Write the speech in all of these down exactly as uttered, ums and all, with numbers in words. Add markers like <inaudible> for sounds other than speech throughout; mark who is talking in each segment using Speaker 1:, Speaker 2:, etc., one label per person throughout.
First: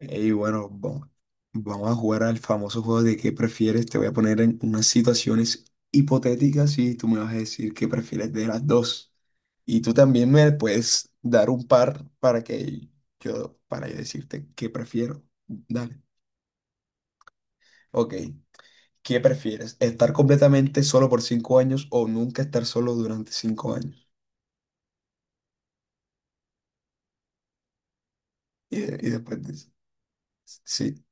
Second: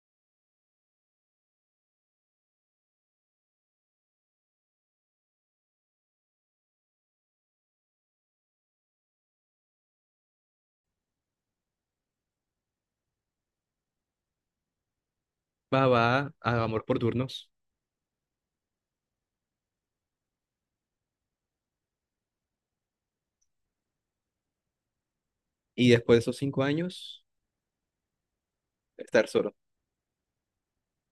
Speaker 1: Y bueno, vamos, vamos a jugar al famoso juego de qué prefieres. Te voy a poner en unas situaciones hipotéticas y tú me vas a decir qué prefieres de las dos. Y tú también me puedes dar un par para que yo, para yo decirte qué prefiero.
Speaker 2: Va,
Speaker 1: Dale.
Speaker 2: va, a amor por turnos.
Speaker 1: Ok, ¿qué prefieres? ¿Estar completamente solo por cinco años o nunca estar solo durante cinco años?
Speaker 2: Y después de esos cinco años,
Speaker 1: Y, y
Speaker 2: estar
Speaker 1: después
Speaker 2: solo.
Speaker 1: dices, sí,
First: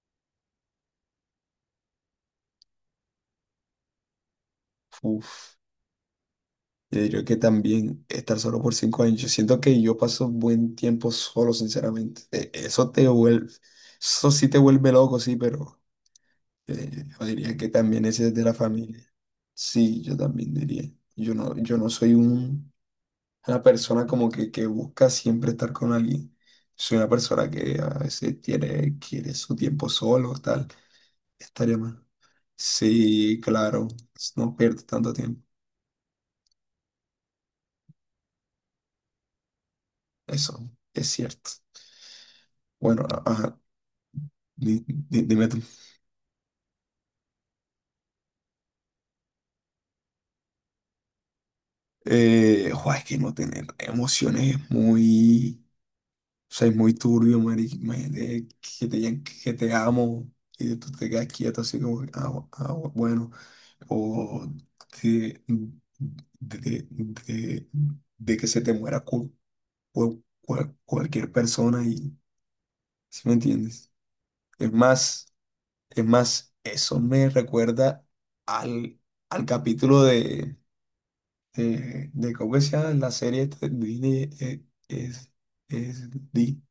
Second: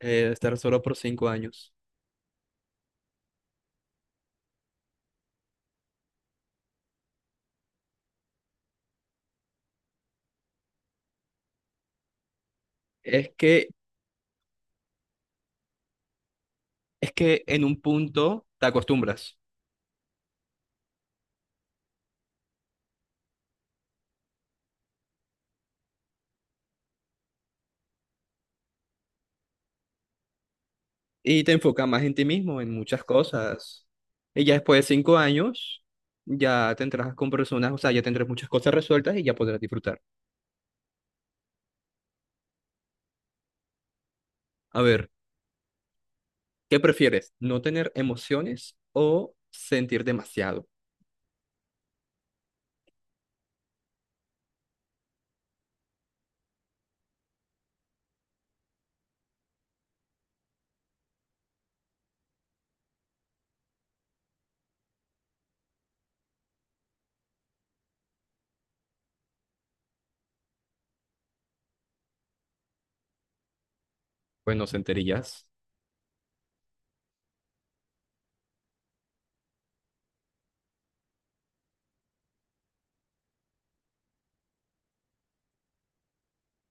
Speaker 2: Eh, estar solo por cinco años.
Speaker 1: uff. Yo diría que también estar solo por cinco años. Yo siento que yo paso buen tiempo solo, sinceramente. Eh, Eso te
Speaker 2: Es
Speaker 1: vuelve,
Speaker 2: que,
Speaker 1: eso sí te vuelve loco, sí, pero eh,
Speaker 2: es
Speaker 1: yo
Speaker 2: que
Speaker 1: diría
Speaker 2: en
Speaker 1: que
Speaker 2: un
Speaker 1: también ese es de
Speaker 2: punto
Speaker 1: la
Speaker 2: te
Speaker 1: familia.
Speaker 2: acostumbras
Speaker 1: Sí, yo también diría. Yo no, yo no soy un- una persona como que, que busca siempre estar con alguien. Soy una persona que a veces tiene, quiere su tiempo solo, tal.
Speaker 2: y te
Speaker 1: Estaría
Speaker 2: enfocas más
Speaker 1: mal.
Speaker 2: en ti mismo, en muchas
Speaker 1: Sí,
Speaker 2: cosas.
Speaker 1: claro,
Speaker 2: Y ya
Speaker 1: no
Speaker 2: después
Speaker 1: pierdo
Speaker 2: de
Speaker 1: tanto
Speaker 2: cinco
Speaker 1: tiempo.
Speaker 2: años, ya tendrás con personas, o sea, ya tendrás muchas cosas resueltas y ya podrás disfrutar.
Speaker 1: Eso es cierto. Bueno, a- ajá.
Speaker 2: A
Speaker 1: Di-
Speaker 2: ver,
Speaker 1: di- Dime tú.
Speaker 2: ¿qué prefieres? ¿No tener emociones o sentir demasiado?
Speaker 1: Eh, jo, es que no tener emociones es muy, o sea, es muy turbio, marica. Imagínate que te digan que te amo y tú te quedas quieto así como, que, ah, bu- ah, bu- bueno, o de, de, de- de que se te muera cu- cu- cual- cualquier persona y, ¿sí me entiendes?
Speaker 2: Pues no
Speaker 1: Es más,
Speaker 2: sentirías
Speaker 1: es más, eso me recuerda al, al capítulo eh, de cómo se llama la serie esta de Disney, eh, es, es Di-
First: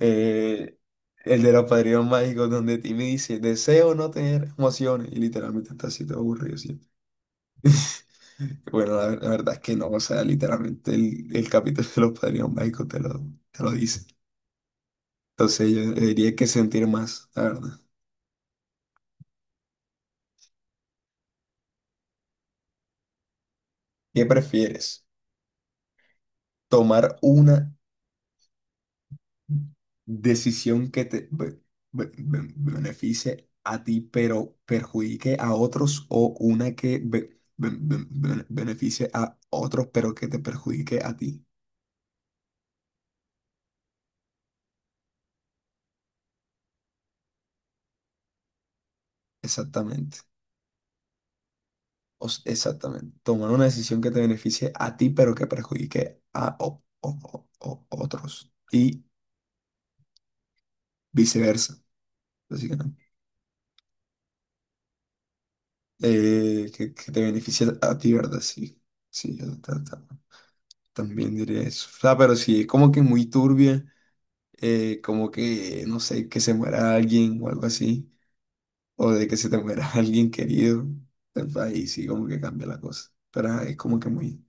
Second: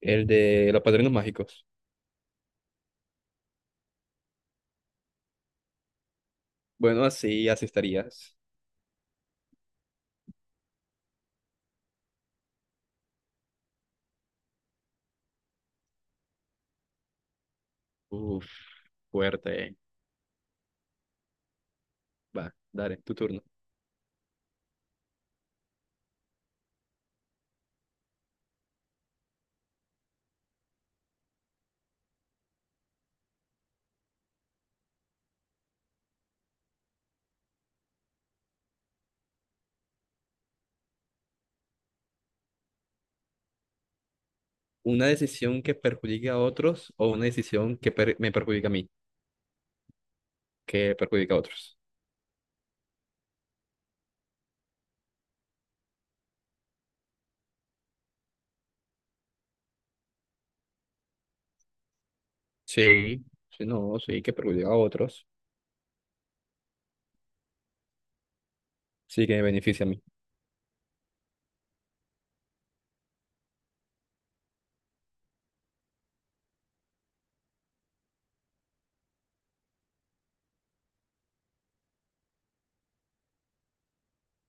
Speaker 2: el de los padrinos
Speaker 1: el de
Speaker 2: mágicos.
Speaker 1: los padrinos mágicos, donde Timmy dice deseo no tener emociones, y literalmente está así todo aburrido siempre.
Speaker 2: Bueno, así, así
Speaker 1: <laughs>
Speaker 2: estarías.
Speaker 1: Bueno, la, ver- la verdad es que no, o sea, literalmente el, el capítulo de los padrinos mágicos te lo, te lo dice. Entonces yo diría que sentir más, la verdad.
Speaker 2: Uf, fuerte. Va, dale, tu turno.
Speaker 1: ¿Qué prefieres? ¿Tomar una decisión que te be- be- be- beneficie a ti, pero perjudique a otros, o una que be- be- be- bene- beneficie a otros, pero que te perjudique a ti?
Speaker 2: Una decisión que perjudique a otros o una decisión que per- me perjudica a mí,
Speaker 1: Exactamente.
Speaker 2: que perjudica a otros.
Speaker 1: O s- exactamente. Tomar una decisión que te beneficie a ti, pero que perjudique a o- o- o- o- otros. Y viceversa, básicamente.
Speaker 2: Sí, sí, no, sí, que perjudica a otros.
Speaker 1: Eh, que, que te beneficie a ti, ¿verdad? Sí.
Speaker 2: Sí, que
Speaker 1: Sí,
Speaker 2: me
Speaker 1: yo ta-
Speaker 2: beneficia a mí.
Speaker 1: ta- también diría eso. O sea, pero sí, es como que muy turbia. Eh, como que, no sé, que se muera alguien o algo así, o de que se te muera <laughs> alguien querido, entonces ahí sí como que cambia la cosa, pero ajá, es como que muy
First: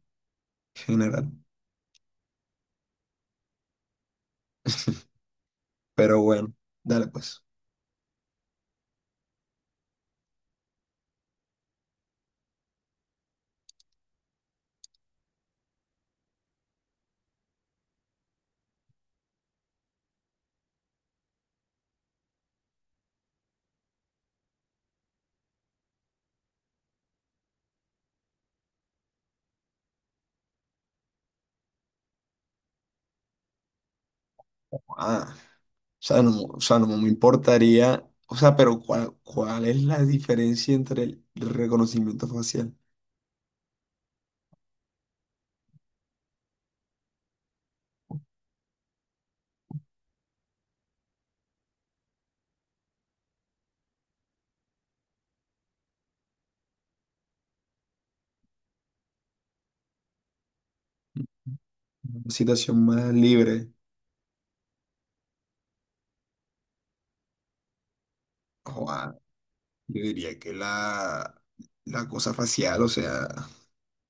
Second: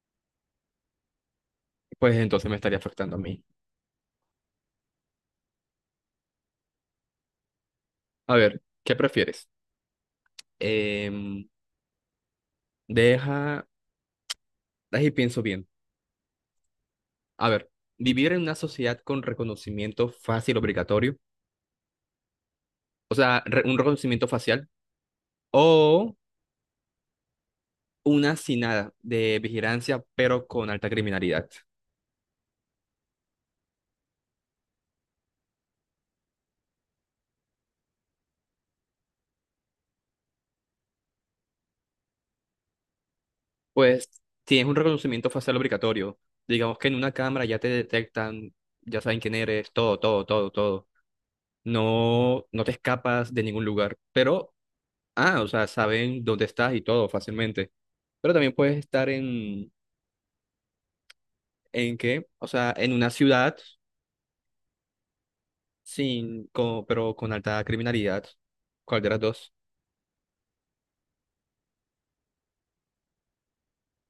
Speaker 1: general,
Speaker 2: Pues entonces me estaría afectando a mí.
Speaker 1: pero bueno, dale pues,
Speaker 2: A ver, ¿qué prefieres? Em, deja, ahí pienso bien. A ver, vivir en una sociedad con reconocimiento fácil obligatorio, o sea, re- un reconocimiento facial, o una sin nada de vigilancia, pero con alta criminalidad.
Speaker 1: ah, o sea, no, o sea, no me importaría, o sea, pero ¿cuál, cuál es la diferencia entre el reconocimiento facial?
Speaker 2: Pues tienes un reconocimiento facial obligatorio. Digamos que en una cámara ya te detectan, ya saben quién eres, todo, todo, todo, todo. No, no te escapas de ningún lugar. Pero, ah, o sea, saben dónde estás y todo fácilmente. Pero también puedes estar en, ¿en qué?
Speaker 1: Una
Speaker 2: O sea,
Speaker 1: situación
Speaker 2: en una
Speaker 1: más
Speaker 2: ciudad
Speaker 1: libre,
Speaker 2: sin, con pero con alta criminalidad. ¿Cuál de
Speaker 1: o
Speaker 2: las dos?
Speaker 1: yo diría que la, la cosa facial, o sea...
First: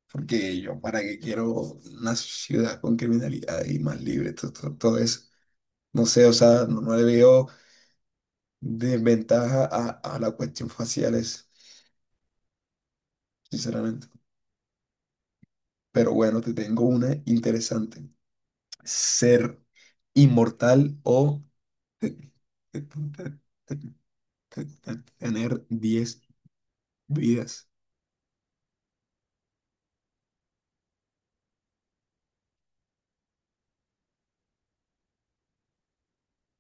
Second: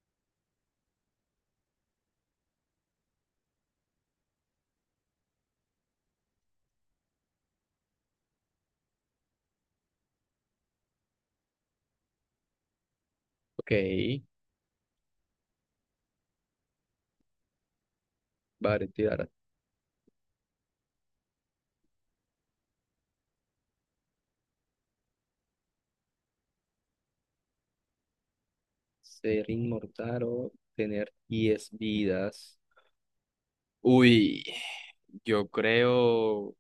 Speaker 1: Porque yo, ¿para qué quiero una ciudad con criminalidad y más libre? Todo, todo, todo eso. No sé, o sea, no, no le veo desventaja a, a la cuestión faciales,
Speaker 2: Ok,
Speaker 1: sinceramente. Pero bueno, te tengo una interesante.
Speaker 2: vale, tirar.
Speaker 1: ¿Ser inmortal o te- te- te- te- te- te- tener diez vidas?
Speaker 2: Ser inmortal o tener diez vidas. Uy. Yo creo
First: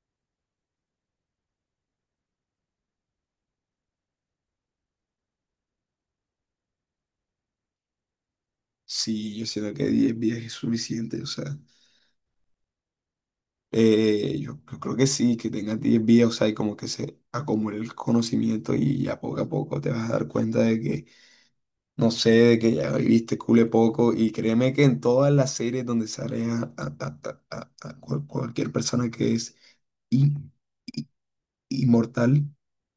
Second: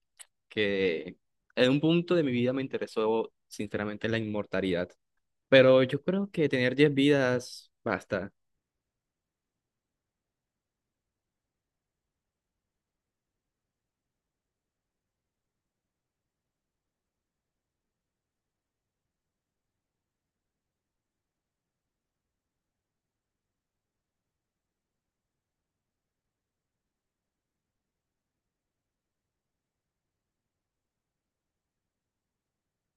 Speaker 2: que en un punto de mi vida me interesó sinceramente la inmortalidad. Pero yo creo que tener diez vidas basta.
Speaker 1: Sí, yo siento que diez vidas es suficiente, o sea. Eh, yo, yo creo que sí, que tengas diez vías, o sea, y como que se acumule el conocimiento, y ya poco a poco te vas a dar cuenta de que, no sé, de que ya viviste cule poco. Y créeme que en todas las series donde sale a, a- a- a- a- a cual- cualquier persona que es in- i- inmortal,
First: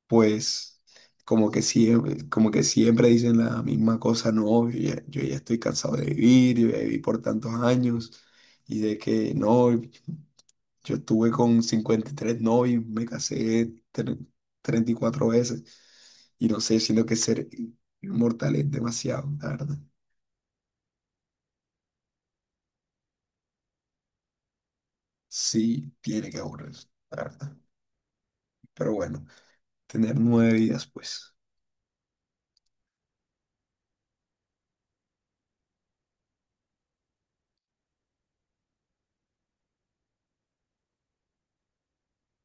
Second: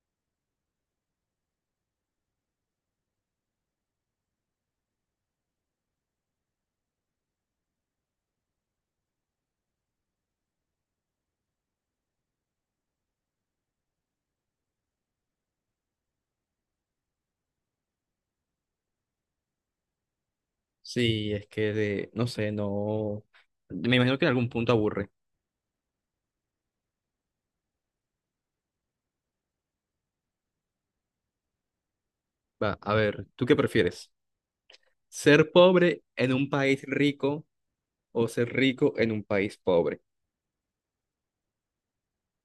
Speaker 1: pues como que siempre, como que siempre dicen la misma cosa, no, yo ya, yo ya estoy cansado de vivir, yo ya viví por tantos años y de que no. Yo estuve con cincuenta y tres novios, me casé tre- treinta y cuatro veces y no sé, siento que ser inmortal es demasiado, la verdad.
Speaker 2: Sí, es que de, no sé, no. Me imagino que en algún punto aburre.
Speaker 1: Sí, tiene que aburrir, la verdad. Pero bueno, tener nueve vidas, pues,
Speaker 2: Va, a ver, ¿tú qué prefieres? ¿Ser pobre en un país rico o ser rico en un país pobre?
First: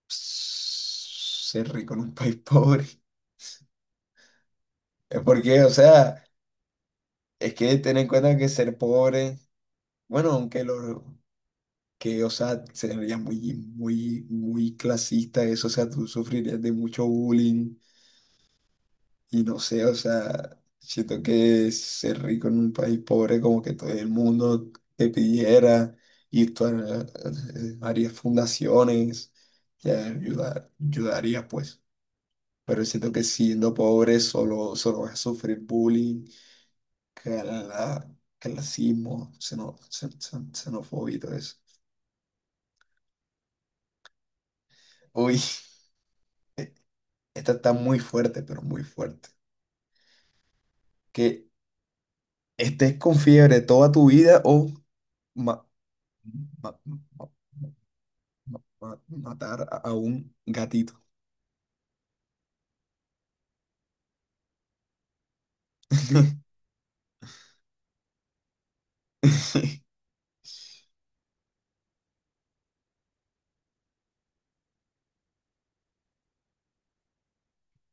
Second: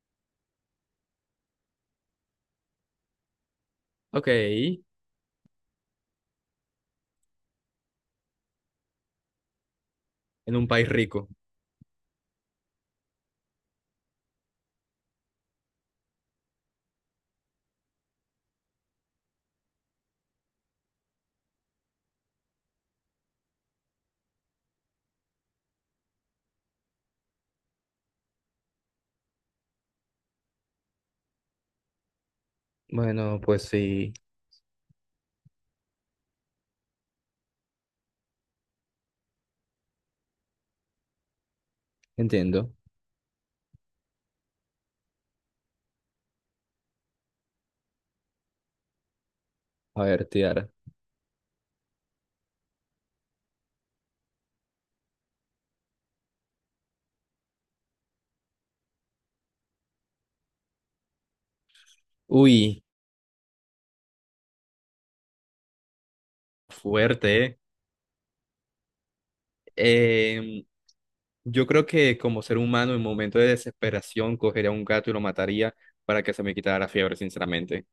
Speaker 1: ser rico en un <laughs> país pobre.
Speaker 2: Ok, en
Speaker 1: Es porque, o sea, es que ten en cuenta que ser pobre, bueno, aunque
Speaker 2: un país
Speaker 1: lo
Speaker 2: rico.
Speaker 1: que, o sea, sería muy, muy, muy clasista eso, o sea, tú sufrirías de mucho bullying. Y no sé, o sea, siento que ser rico en un país pobre, como que todo el mundo te pidiera, y tú har- eh, harías fundaciones que ayudar, ayudaría, pues. Pero siento que
Speaker 2: Bueno, pues
Speaker 1: siendo
Speaker 2: sí,
Speaker 1: pobre, solo, solo vas a sufrir bullying, cala- clasismo, xeno- xen- xen- xenofobia y todo eso.
Speaker 2: entiendo.
Speaker 1: Uy, <laughs> esta está muy fuerte, pero muy fuerte.
Speaker 2: A ver, Tiara.
Speaker 1: Que estés con fiebre toda tu vida o... ma- ma- ma- ma- matar a un gatito.
Speaker 2: Uy,
Speaker 1: <laughs>
Speaker 2: fuerte, ¿eh? Em, Yo creo que como ser humano en momento de desesperación cogería a un gato y lo mataría para que se me quitara la fiebre, sinceramente.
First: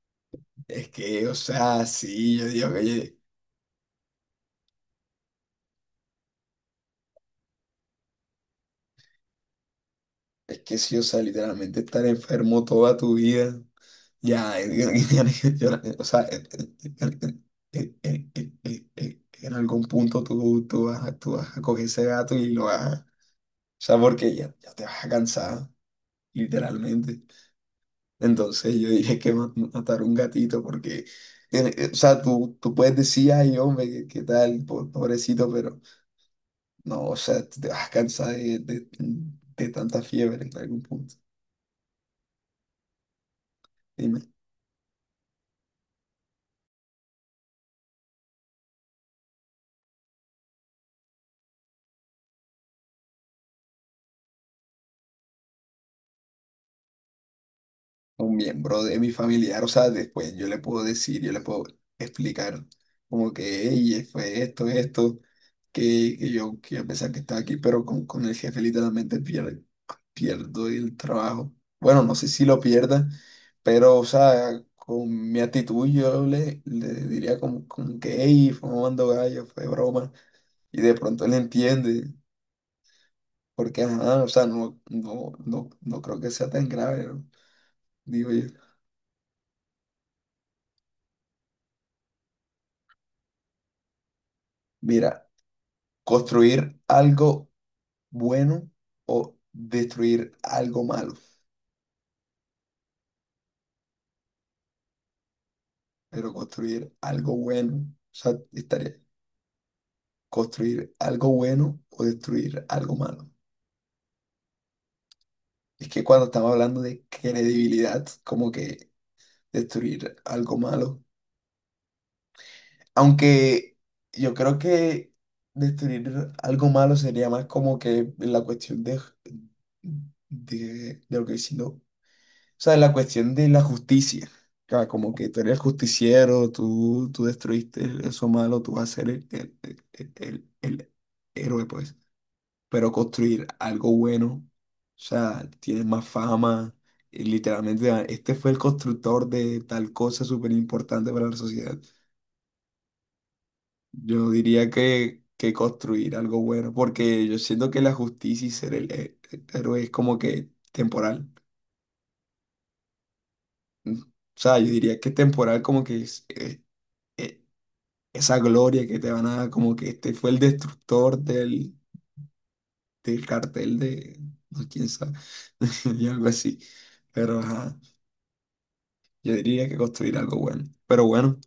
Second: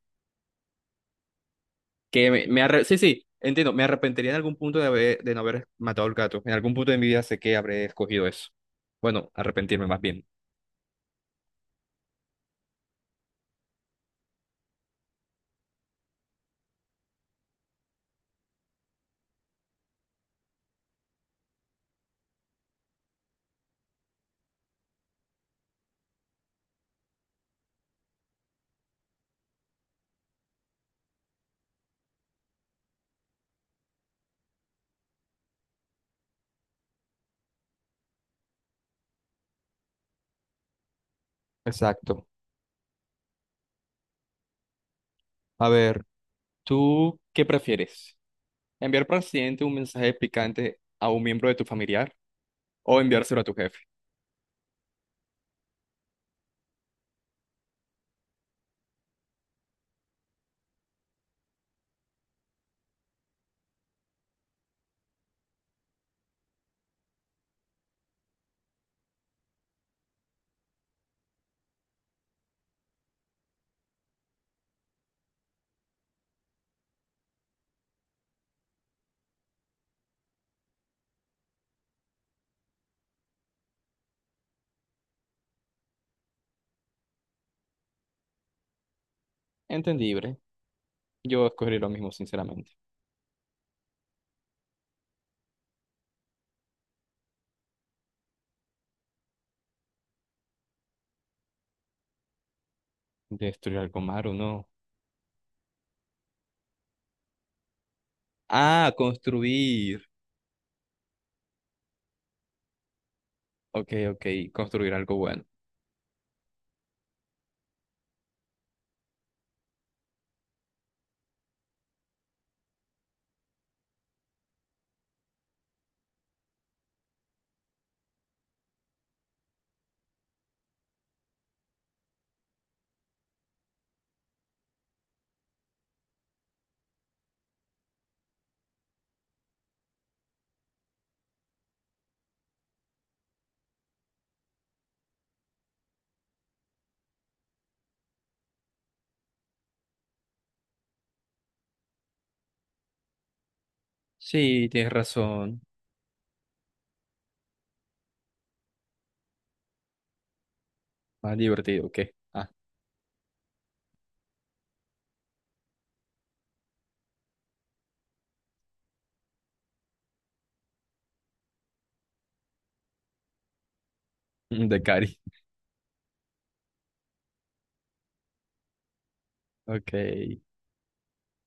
Speaker 1: Es que, o sea,
Speaker 2: Que
Speaker 1: sí, yo
Speaker 2: me, me
Speaker 1: digo,
Speaker 2: arre- sí,
Speaker 1: oye,
Speaker 2: sí, entiendo, me arrepentiría en algún punto de haber, de no haber matado al gato. En algún punto de mi vida sé que habré escogido eso. Bueno, arrepentirme más bien.
Speaker 1: es que sí, o sea, literalmente estar enfermo toda tu vida. Ya, <laughs> yo- o sea, en algún punto, tú, tú vas, a- tú vas a coger ese gato y lo vas a, o sea, porque ya, ya te vas a cansar, literalmente. Entonces yo dije que ma- matar un gatito porque, eh, eh, o sea, tú, tú puedes decir, ay, hombre, qué, qué tal, po- pobrecito, pero no, o sea, tú te vas a de, de- de tanta fiebre en algún punto.
Speaker 2: Exacto.
Speaker 1: Dime,
Speaker 2: A ver, ¿tú qué prefieres? ¿Enviar por accidente un mensaje picante a un miembro de tu familiar o enviárselo a tu jefe?
Speaker 1: un miembro de mi familiar, o sea, después yo le puedo decir, yo le puedo explicar como que, "Ey, fue esto, esto, que, que yo, que a pesar que estaba aquí", pero con, con el jefe literalmente pier- pierdo el trabajo. Bueno, no sé si lo pierda, pero, o sea, con mi actitud yo le, le diría como, como que, hey, fue mamando gallo, fue broma, y de pronto él entiende. Porque, ajá, o sea, no, no, no, no creo que sea tan grave, ¿no? Digo yo.
Speaker 2: Entendible. Yo escogería lo mismo, sinceramente.
Speaker 1: Mira, construir algo bueno o destruir algo malo.
Speaker 2: Destruir algo malo, no.
Speaker 1: Pero construir algo bueno, o sea,
Speaker 2: Ah,
Speaker 1: estaría
Speaker 2: construir.
Speaker 1: construir algo bueno o destruir algo malo.
Speaker 2: Ok, ok, construir algo bueno.
Speaker 1: Es que cuando estamos hablando de credibilidad, como que destruir algo malo. Aunque yo creo que destruir algo malo sería más como que la cuestión de, de, de lo que si no- o sea, la cuestión de la justicia. Ca- Como que tú eres justiciero, tú, tú destruiste eso malo, tú vas a ser el, el, el- el- el héroe, pues. Pero construir algo bueno, o sea, tienes más fama, y literalmente, ah, este fue el constructor de tal cosa súper importante para la sociedad. Yo no
Speaker 2: Sí,
Speaker 1: diría
Speaker 2: tienes
Speaker 1: que, que
Speaker 2: razón.
Speaker 1: construir algo bueno, porque yo siento que la justicia y ser el, he- el héroe es como que temporal.
Speaker 2: Más divertido que. Ah,
Speaker 1: Mm. O sea, yo diría que temporal como que es eh, eh, esa gloria que te van a dar, como que este fue el destructor del, del cartel de,
Speaker 2: <laughs>
Speaker 1: no,
Speaker 2: de
Speaker 1: quién sabe,
Speaker 2: Cari.
Speaker 1: <laughs> y algo así. Pero ajá, yo diría que
Speaker 2: Ok,
Speaker 1: construir algo
Speaker 2: está
Speaker 1: bueno. Pero bueno,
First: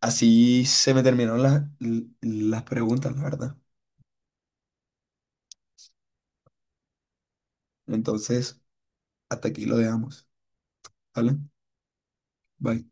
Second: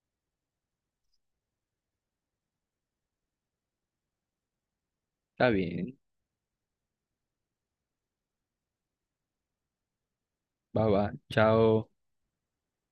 Speaker 1: así se me terminaron las, las preguntas, la verdad.
Speaker 2: bien.
Speaker 1: Entonces, hasta aquí lo dejamos.
Speaker 2: Bye bye.
Speaker 1: ¿Vale?
Speaker 2: Chao.
Speaker 1: Bye.